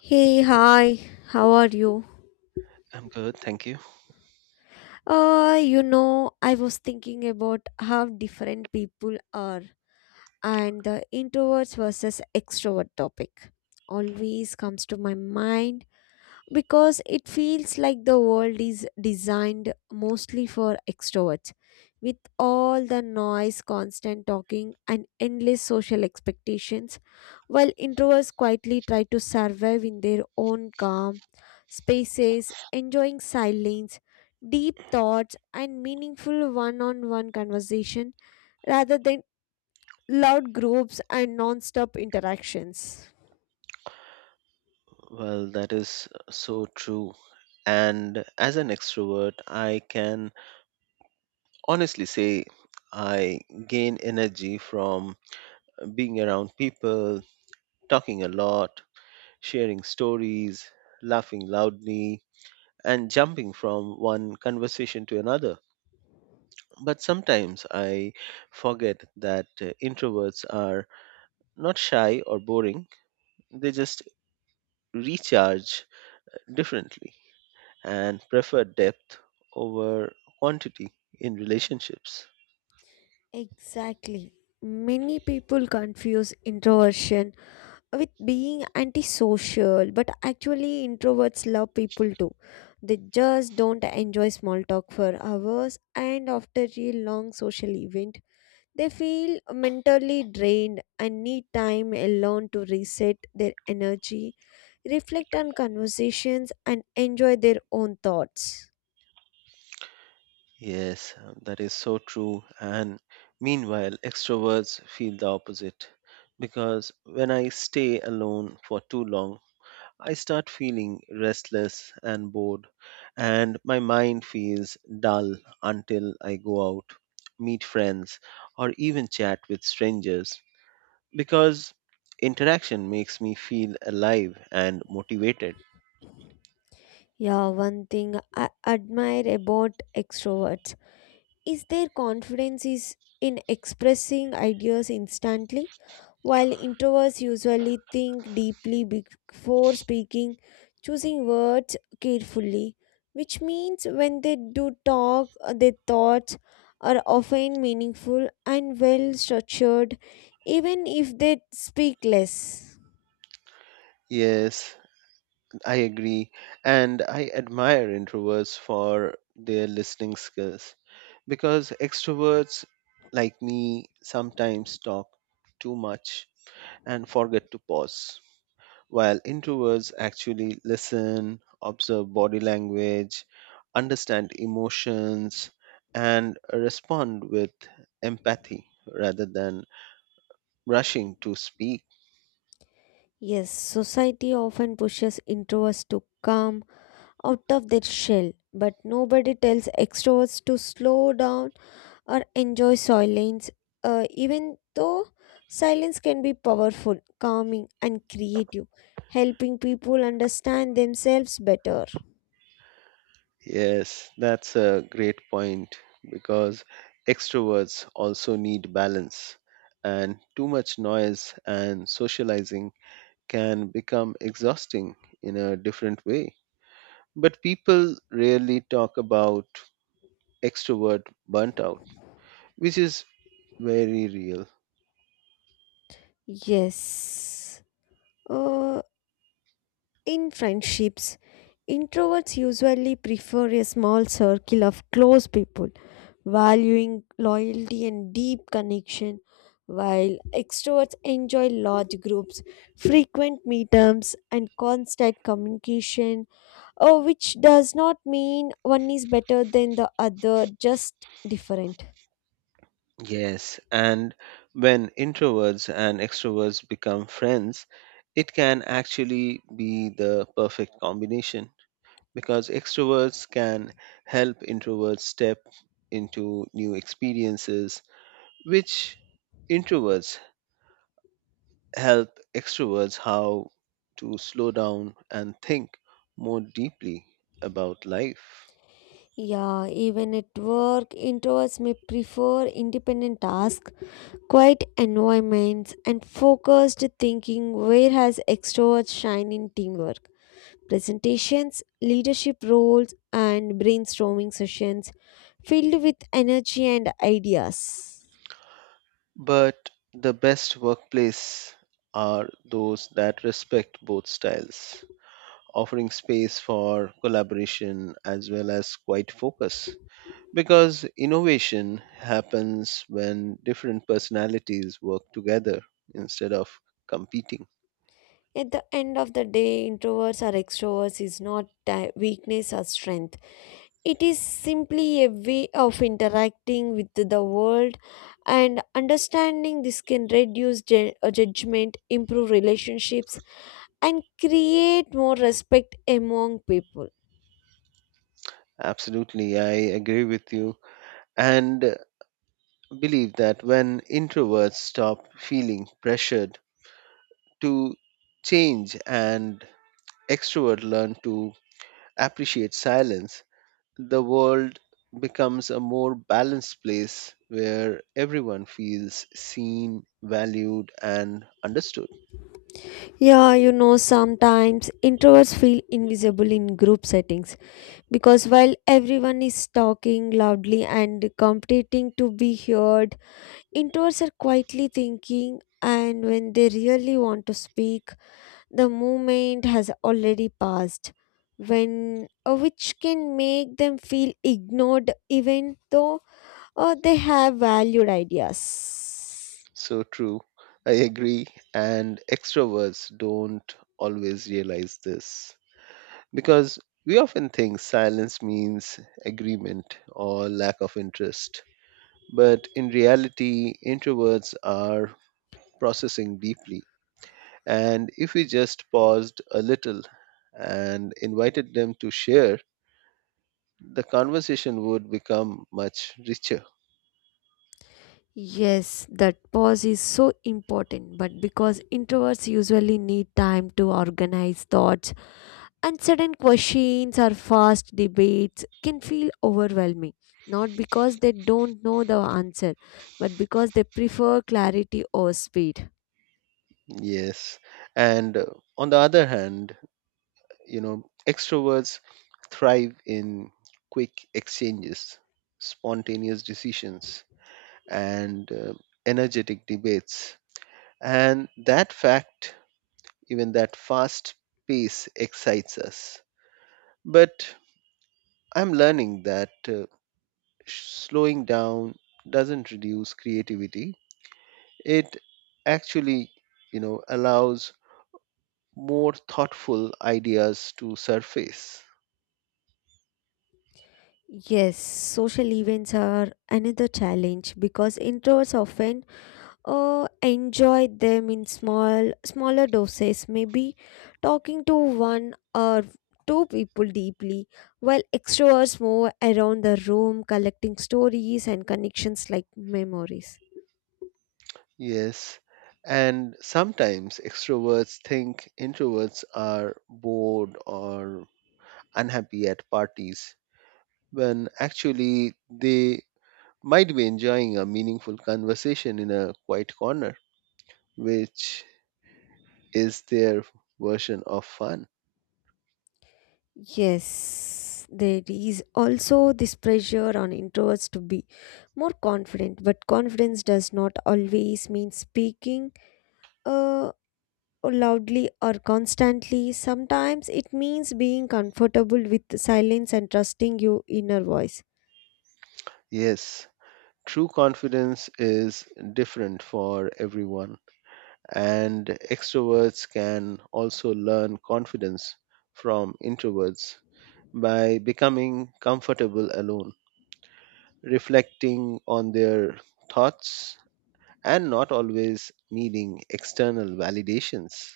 Hey, hi, how are you? I'm good, thank you. I was thinking about how different people are, and the introverts versus extrovert topic always comes to my mind because it feels like the world is designed mostly for extroverts with all the noise, constant talking, and endless social expectations, while introverts quietly try to survive in their own calm spaces, enjoying silence, deep thoughts, and meaningful one-on-one conversation rather than loud groups and non-stop interactions. Well, that is so true. And as an extrovert, I can honestly say I gain energy from being around people, talking a lot, sharing stories, laughing loudly, and jumping from one conversation to another. But sometimes I forget that introverts are not shy or boring, they just recharge differently, and prefer depth over quantity in relationships. Exactly. Many people confuse introversion with being antisocial, but actually, introverts love people too. They just don't enjoy small talk for hours, and after a long social event, they feel mentally drained and need time alone to reset their energy, reflect on conversations, and enjoy their own thoughts. Yes, that is so true. And meanwhile, extroverts feel the opposite because when I stay alone for too long, I start feeling restless and bored, and my mind feels dull until I go out, meet friends, or even chat with strangers because interaction makes me feel alive and motivated. Yeah, one thing I admire about extroverts is their confidence is in expressing ideas instantly, while introverts usually think deeply before speaking, choosing words carefully, which means when they do talk, their thoughts are often meaningful and well structured, even if they speak less. Yes, I agree, and I admire introverts for their listening skills because extroverts like me sometimes talk too much and forget to pause, while introverts actually listen, observe body language, understand emotions, and respond with empathy rather than rushing to speak. Yes, society often pushes introverts to calm out of their shell, but nobody tells extroverts to slow down or enjoy silence, even though silence can be powerful, calming, and creative, helping people understand themselves better. Yes, that's a great point because extroverts also need balance, and too much noise and socializing can become exhausting in a different way. But people rarely talk about extrovert burnt out, which is very real. Yes. Uh, in friendships, introverts usually prefer a small circle of close people, valuing loyalty and deep connection, while extroverts enjoy large groups, frequent meetups, and constant communication, which does not mean one is better than the other, just different. Yes, and when introverts and extroverts become friends, it can actually be the perfect combination, because extroverts can help introverts step into new experiences, which introverts help extroverts how to slow down and think more deeply about life. Yeah, even at work, introverts may prefer independent tasks, quiet environments, and focused thinking, whereas extroverts shine in teamwork, presentations, leadership roles, and brainstorming sessions filled with energy and ideas. But the best workplace are those that respect both styles, offering space for collaboration as well as quiet focus, because innovation happens when different personalities work together instead of competing. At the end of the day, introverts or extroverts is not a weakness or strength. It is simply a way of interacting with the world, and understanding this can reduce judgment, improve relationships, and create more respect among people. Absolutely, I agree with you and believe that when introverts stop feeling pressured to change and extroverts learn to appreciate silence, the world becomes a more balanced place where everyone feels seen, valued, and understood. Yeah, you know, sometimes introverts feel invisible in group settings because while everyone is talking loudly and competing to be heard, introverts are quietly thinking, and when they really want to speak, the moment has already passed. When which can make them feel ignored, even though they have valued ideas. So true. I agree. And extroverts don't always realize this because we often think silence means agreement or lack of interest. But in reality, introverts are processing deeply. And if we just paused a little and invited them to share, the conversation would become much richer. Yes, that pause is so important, but because introverts usually need time to organize thoughts, and sudden questions or fast debates can feel overwhelming. Not because they don't know the answer, but because they prefer clarity or speed. Yes. And on the other hand, you know extroverts thrive in quick exchanges, spontaneous decisions, and energetic debates, and that fact even that fast pace excites us, but I'm learning that slowing down doesn't reduce creativity, it actually, you know, allows more thoughtful ideas to surface. Yes, social events are another challenge because introverts often enjoy them in smaller doses, maybe talking to one or two people deeply, while extroverts move around the room collecting stories and connections like memories. Yes, and sometimes extroverts think introverts are bored or unhappy at parties when actually they might be enjoying a meaningful conversation in a quiet corner, which is their version of fun. Yes, there is also this pressure on introverts to be more confident, but confidence does not always mean speaking uh, loudly or constantly. Sometimes it means being comfortable with silence and trusting your inner voice. Yes, true confidence is different for everyone, and extroverts can also learn confidence from introverts by becoming comfortable alone, reflecting on their thoughts, and not always needing external validations.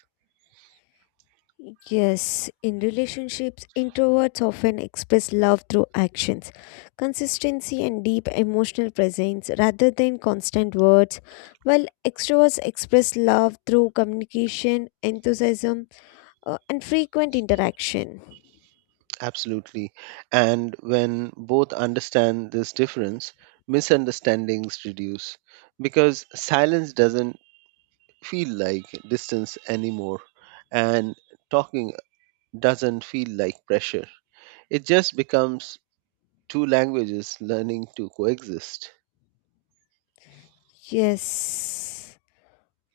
Yes, in relationships, introverts often express love through actions, consistency, and deep emotional presence rather than constant words, while extroverts express love through communication, enthusiasm, and frequent interaction. Absolutely. And when both understand this difference, misunderstandings reduce because silence doesn't feel like distance anymore, and talking doesn't feel like pressure. It just becomes two languages learning to coexist. Yes.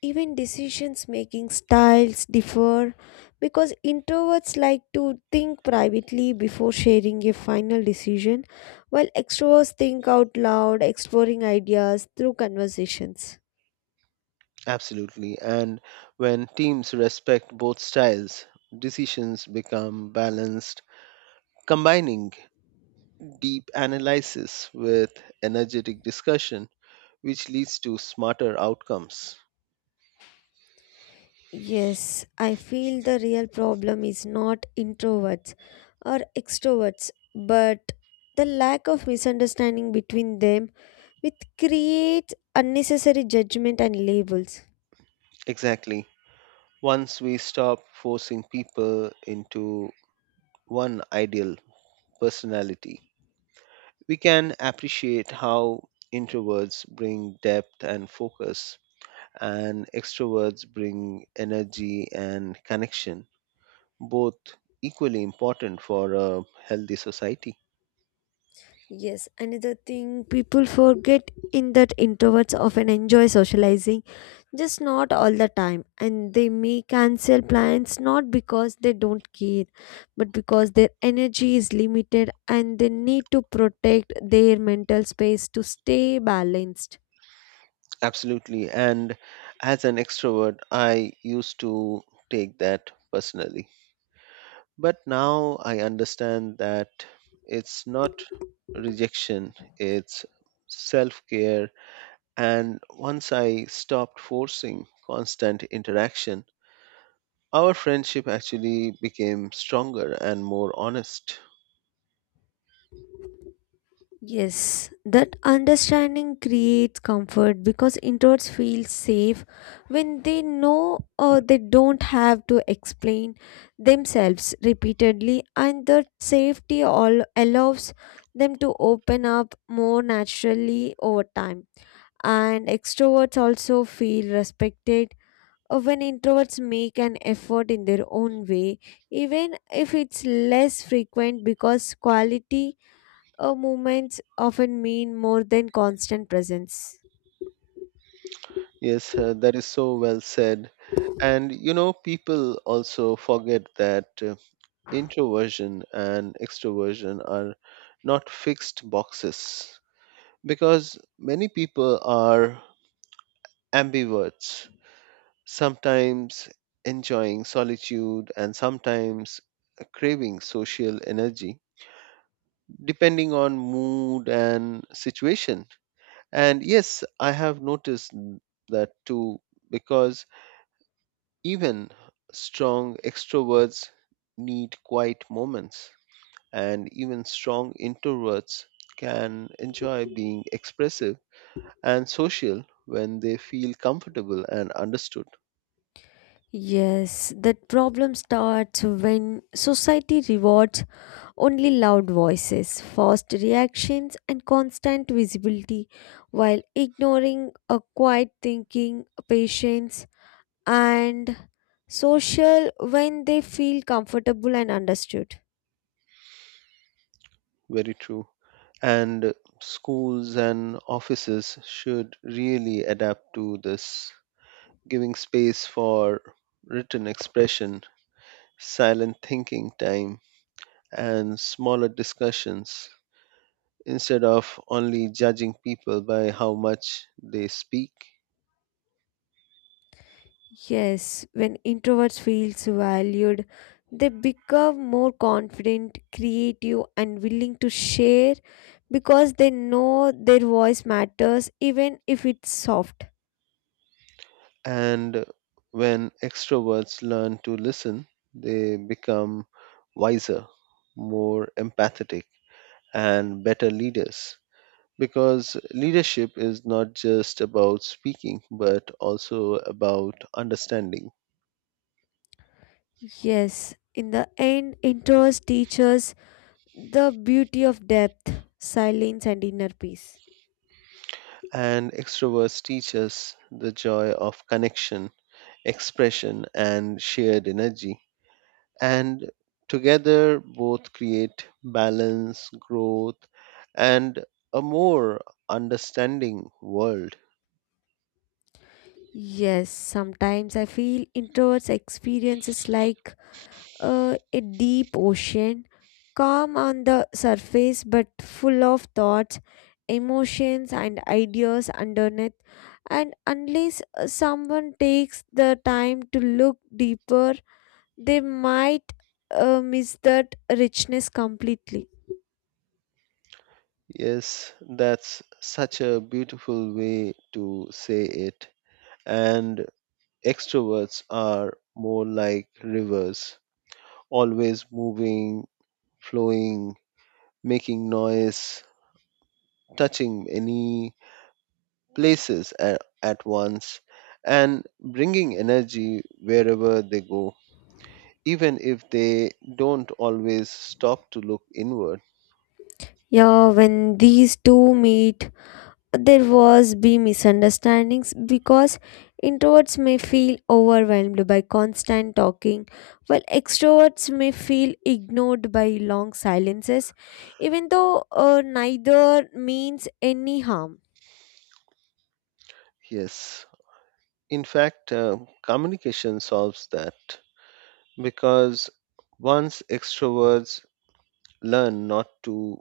Even decisions making styles differ because introverts like to think privately before sharing a final decision, while extroverts think out loud, exploring ideas through conversations. Absolutely. And when teams respect both styles, decisions become balanced, combining deep analysis with energetic discussion, which leads to smarter outcomes. Yes, I feel the real problem is not introverts or extroverts, but the lack of misunderstanding between them, which creates unnecessary judgment and labels. Exactly. Once we stop forcing people into one ideal personality, we can appreciate how introverts bring depth and focus, and extroverts bring energy and connection, both equally important for a healthy society. Yes, another thing people forget in that introverts often enjoy socializing, just not all the time, and they may cancel plans not because they don't care, but because their energy is limited and they need to protect their mental space to stay balanced. Absolutely. And as an extrovert, I used to take that personally. But now I understand that it's not rejection, it's self care. And once I stopped forcing constant interaction, our friendship actually became stronger and more honest. Yes, that understanding creates comfort because introverts feel safe when they know or they don't have to explain themselves repeatedly, and that safety all allows them to open up more naturally over time. And extroverts also feel respected when introverts make an effort in their own way, even if it's less frequent, because quality movements often mean more than constant presence. Yes, that is so well said. And you know, people also forget that introversion and extroversion are not fixed boxes because many people are ambiverts, sometimes enjoying solitude and sometimes craving social energy, depending on mood and situation. And yes, I have noticed that too, because even strong extroverts need quiet moments, and even strong introverts can enjoy being expressive and social when they feel comfortable and understood. Yes, that problem starts when society rewards only loud voices, fast reactions, and constant visibility while ignoring a quiet thinking, patience, and social when they feel comfortable and understood. Very true. And schools and offices should really adapt to this, giving space for written expression, silent thinking time, and smaller discussions instead of only judging people by how much they speak. Yes, when introverts feel so valued, they become more confident, creative, and willing to share because they know their voice matters, even if it's soft. And when extroverts learn to listen, they become wiser, more empathetic, and better leaders, because leadership is not just about speaking, but also about understanding. Yes, in the end, introverts teach us the beauty of depth, silence, and inner peace. And extroverts teach us the joy of connection, expression, and shared energy, and together both create balance, growth, and a more understanding world. Yes, sometimes I feel introverts experiences like a deep ocean, calm on the surface but full of thoughts, emotions, and ideas underneath. And unless someone takes the time to look deeper, they might miss that richness completely. Yes, that's such a beautiful way to say it. And extroverts are more like rivers, always moving, flowing, making noise, touching many places at once, and bringing energy wherever they go, even if they don't always stop to look inward. Yeah, when these two meet, there was be misunderstandings because introverts may feel overwhelmed by constant talking, while extroverts may feel ignored by long silences, even though neither means any harm. Yes, in fact, communication solves that because once extroverts learn not to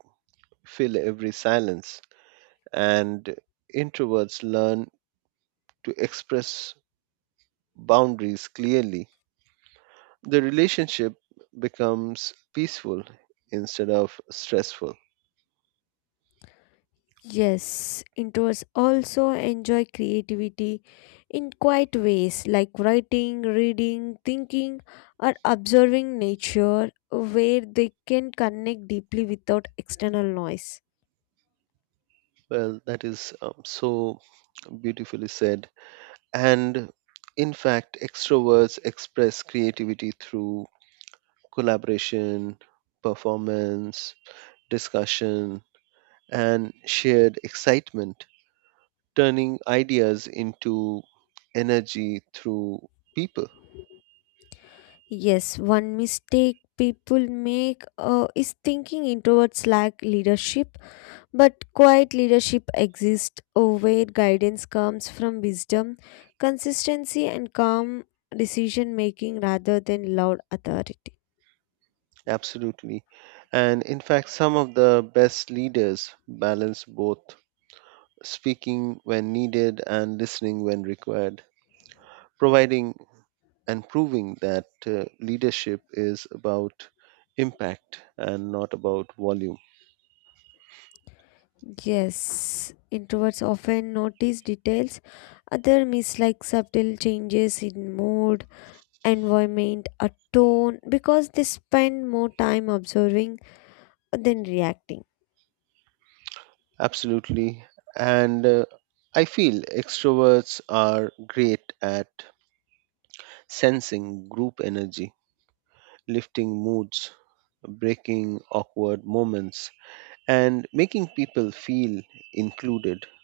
fill every silence and introverts learn to express boundaries clearly, the relationship becomes peaceful instead of stressful. Yes, introverts also enjoy creativity in quiet ways like writing, reading, thinking, or observing nature, where they can connect deeply without external noise. Well, that is so beautifully said. And in fact, extroverts express creativity through collaboration, performance, discussion, and shared excitement, turning ideas into energy through people. Yes, one mistake people make is thinking introverts lack leadership, but quiet leadership exists, where guidance comes from wisdom, consistency, and calm decision making rather than loud authority. Absolutely. And in fact, some of the best leaders balance both speaking when needed and listening when required, providing and proving that leadership is about impact and not about volume. Yes, introverts often notice details, other miss, like subtle changes in mood, environment, or tone because they spend more time observing than reacting. Absolutely. And I feel extroverts are great at sensing group energy, lifting moods, breaking awkward moments, and making people feel included.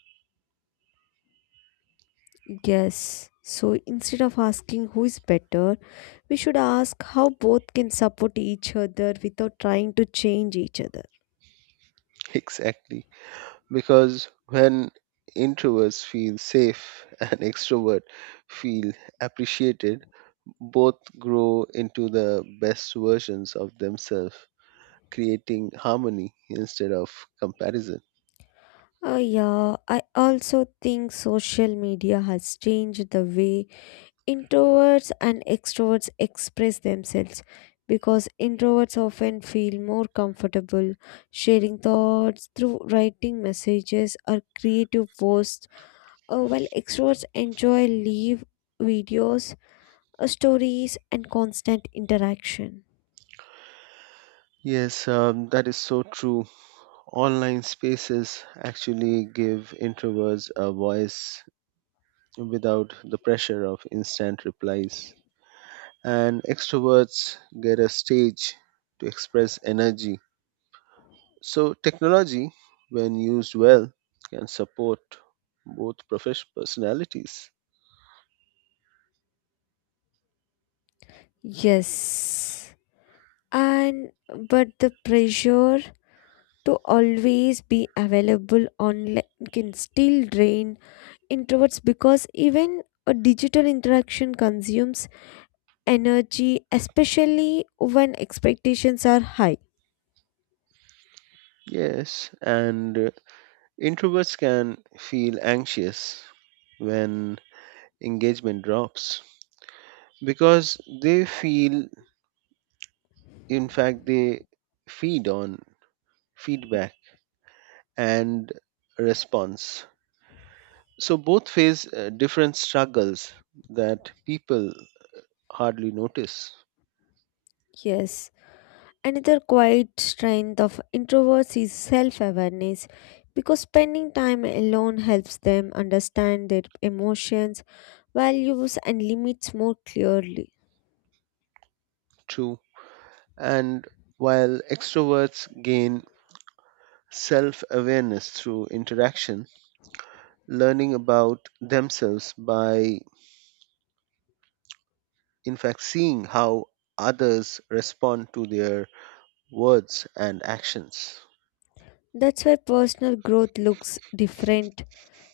Yes. So instead of asking who is better, we should ask how both can support each other without trying to change each other. Exactly. Because when introverts feel safe and extroverts feel appreciated, both grow into the best versions of themselves, creating harmony instead of comparison. Yeah, I also think social media has changed the way introverts and extroverts express themselves, because introverts often feel more comfortable sharing thoughts through writing, messages, or creative posts, while extroverts enjoy live videos, stories, and constant interaction. Yes, that is so true. Online spaces actually give introverts a voice without the pressure of instant replies, and extroverts get a stage to express energy. So, technology, when used well, can support both professional personalities. Yes. And but the pressure to always be available online can still drain introverts, because even a digital interaction consumes energy, especially when expectations are high. Yes, and introverts can feel anxious when engagement drops because they feel, in fact, they feed on feedback and response. So both face different struggles that people hardly notice. Yes. Another quiet strength of introverts is self awareness, because spending time alone helps them understand their emotions, values, and limits more clearly. True. And while extroverts gain self awareness through interaction, learning about themselves by, in fact, seeing how others respond to their words and actions. That's why personal growth looks different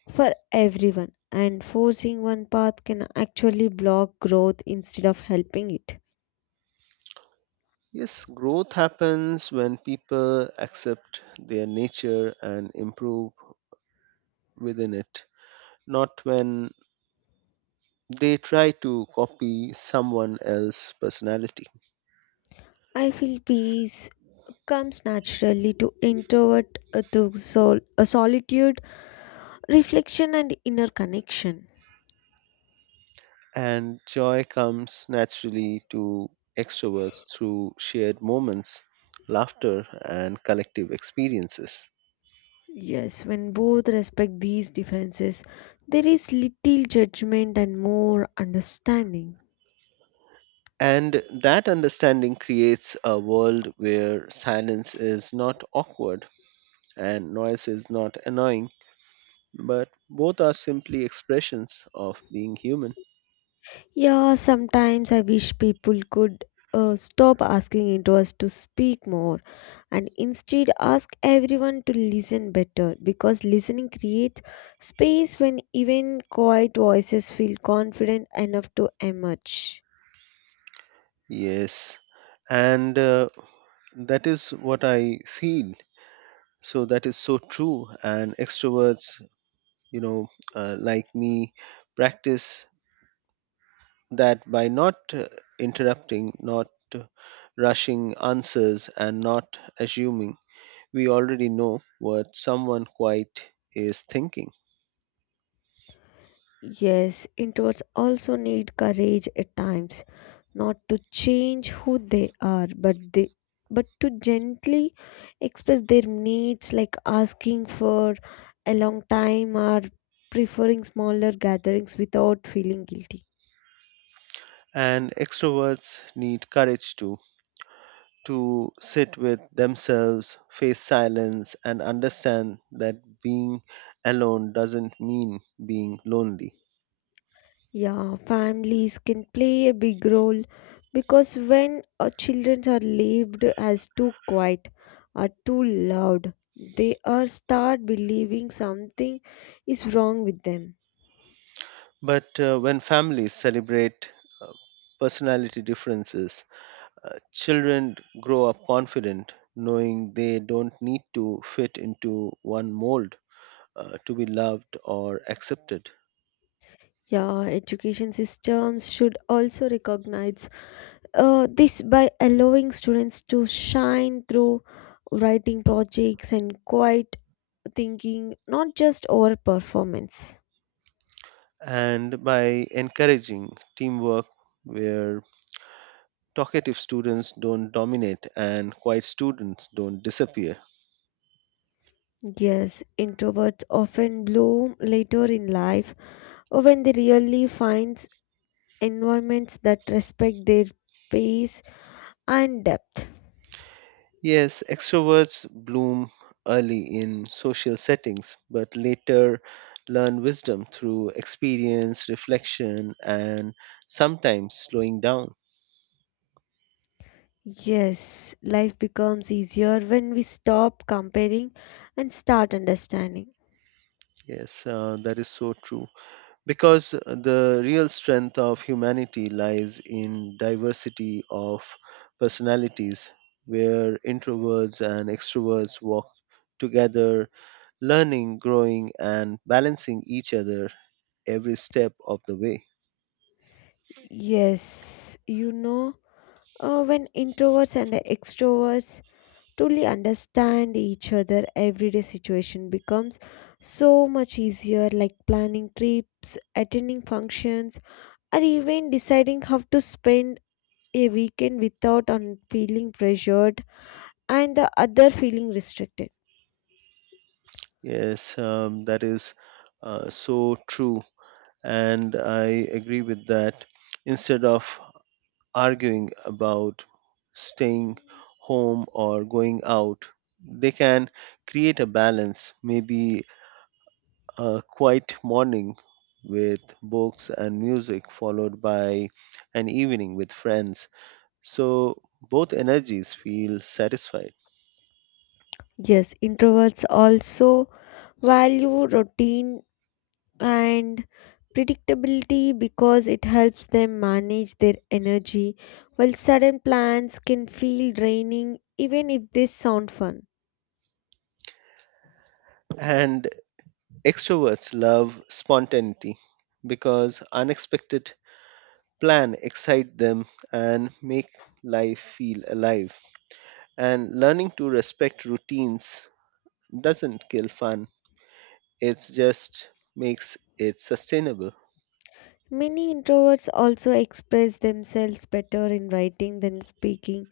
for everyone, and forcing one path can actually block growth instead of helping it. Yes, growth happens when people accept their nature and improve within it, not when they try to copy someone else's personality. I feel peace comes naturally to introvert through solitude, reflection, and inner connection. And joy comes naturally to extroverts through shared moments, laughter, and collective experiences. Yes, when both respect these differences, there is little judgment and more understanding. And that understanding creates a world where silence is not awkward and noise is not annoying, but both are simply expressions of being human. Yeah, sometimes I wish people could stop asking introverts to speak more and instead ask everyone to listen better, because listening creates space when even quiet voices feel confident enough to emerge. Yes, and that is what I feel. So that is so true. And extroverts, you know, like me, practice that by not interrupting, not uh, rushing answers, and not assuming we already know what someone quiet is thinking. Yes, introverts also need courage at times, not to change who they are, but to gently express their needs, like asking for a long time or preferring smaller gatherings without feeling guilty. And extroverts need courage to sit with themselves, face silence, and understand that being alone doesn't mean being lonely. Yeah, families can play a big role because when our children are labeled as too quiet or too loud, they are start believing something is wrong with them. But when families celebrate uh, personality differences, children grow up confident, knowing they don't need to fit into one mold to be loved or accepted. Yeah, education systems should also recognize this by allowing students to shine through writing projects and quiet thinking, not just over performance. And by encouraging teamwork where talkative students don't dominate and quiet students don't disappear. Yes, introverts often bloom later in life when they really find environments that respect their pace and depth. Yes, extroverts bloom early in social settings, but later learn wisdom through experience, reflection, and sometimes slowing down. Yes, life becomes easier when we stop comparing and start understanding. Yes, that is so true, because the real strength of humanity lies in diversity of personalities where introverts and extroverts walk together, learning, growing, and balancing each other every step of the way. Yes, you know, when introverts and extroverts truly understand each other, everyday situation becomes so much easier, like planning trips, attending functions, or even deciding how to spend a weekend without feeling pressured and the other feeling restricted. Yes, that is so true, and I agree with that. Instead of arguing about staying home or going out, they can create a balance, maybe a quiet morning with books and music, followed by an evening with friends. So both energies feel satisfied. Yes, introverts also value routine and predictability because it helps them manage their energy, while sudden plans can feel draining even if they sound fun. And extroverts love spontaneity because unexpected plan excite them and make life feel alive, and learning to respect routines doesn't kill fun. It just makes it sustainable. Many introverts also express themselves better in writing than speaking,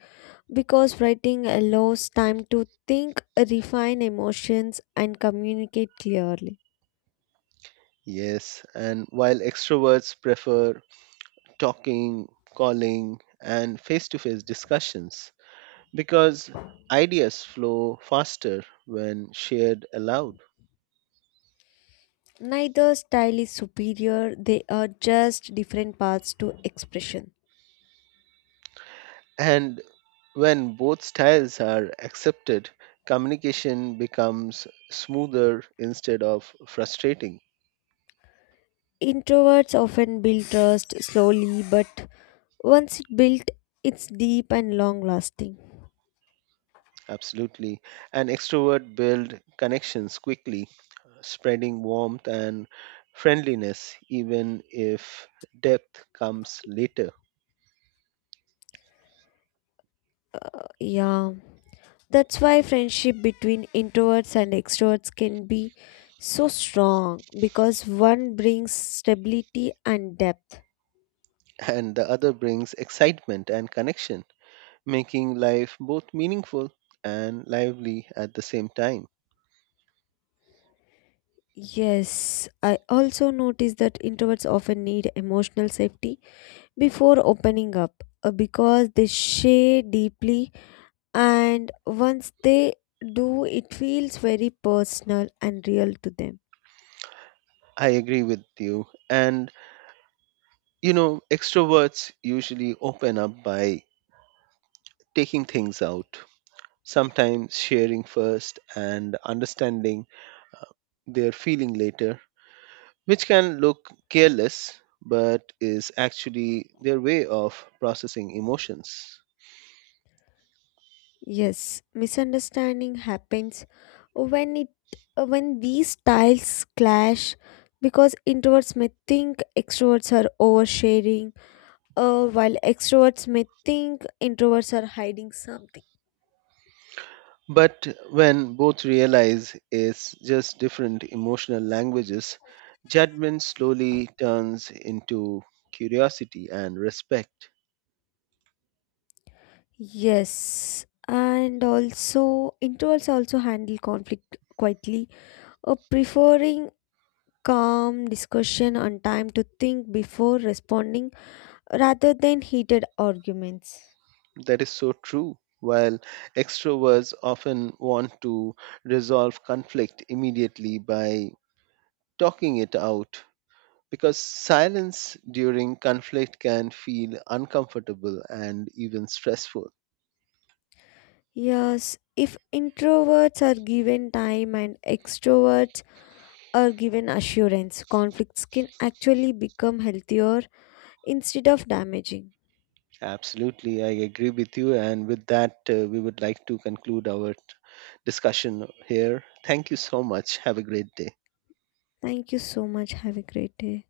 because writing allows time to think, refine emotions, and communicate clearly. Yes, and while extroverts prefer talking, calling, and face to face discussions because ideas flow faster when shared aloud. Neither style is superior, they are just different paths to expression. And when both styles are accepted, communication becomes smoother instead of frustrating. Introverts often build trust slowly, but once it built, it's deep and long lasting. Absolutely. An extrovert build connections quickly, spreading warmth and friendliness, even if depth comes later. Yeah. That's why friendship between introverts and extroverts can be so strong, because one brings stability and depth. And the other brings excitement and connection, making life both meaningful and lively at the same time. Yes, I also notice that introverts often need emotional safety before opening up, because they share deeply, and once they do, it feels very personal and real to them. I agree with you. And, you know, extroverts usually open up by taking things out, sometimes sharing first and understanding their feeling later, which can look careless but is actually their way of processing emotions. Yes, misunderstanding happens when it when these styles clash, because introverts may think extroverts are oversharing, while extroverts may think introverts are hiding something. But when both realize it's just different emotional languages, judgment slowly turns into curiosity and respect. Yes, and also introverts also handle conflict quietly, preferring calm discussion and time to think before responding rather than heated arguments. That is so true. While extroverts often want to resolve conflict immediately by talking it out, because silence during conflict can feel uncomfortable and even stressful. Yes, if introverts are given time and extroverts are given assurance, conflicts can actually become healthier instead of damaging. Absolutely, I agree with you. And with that, we would like to conclude our discussion here. Thank you so much. Have a great day. Thank you so much. Have a great day.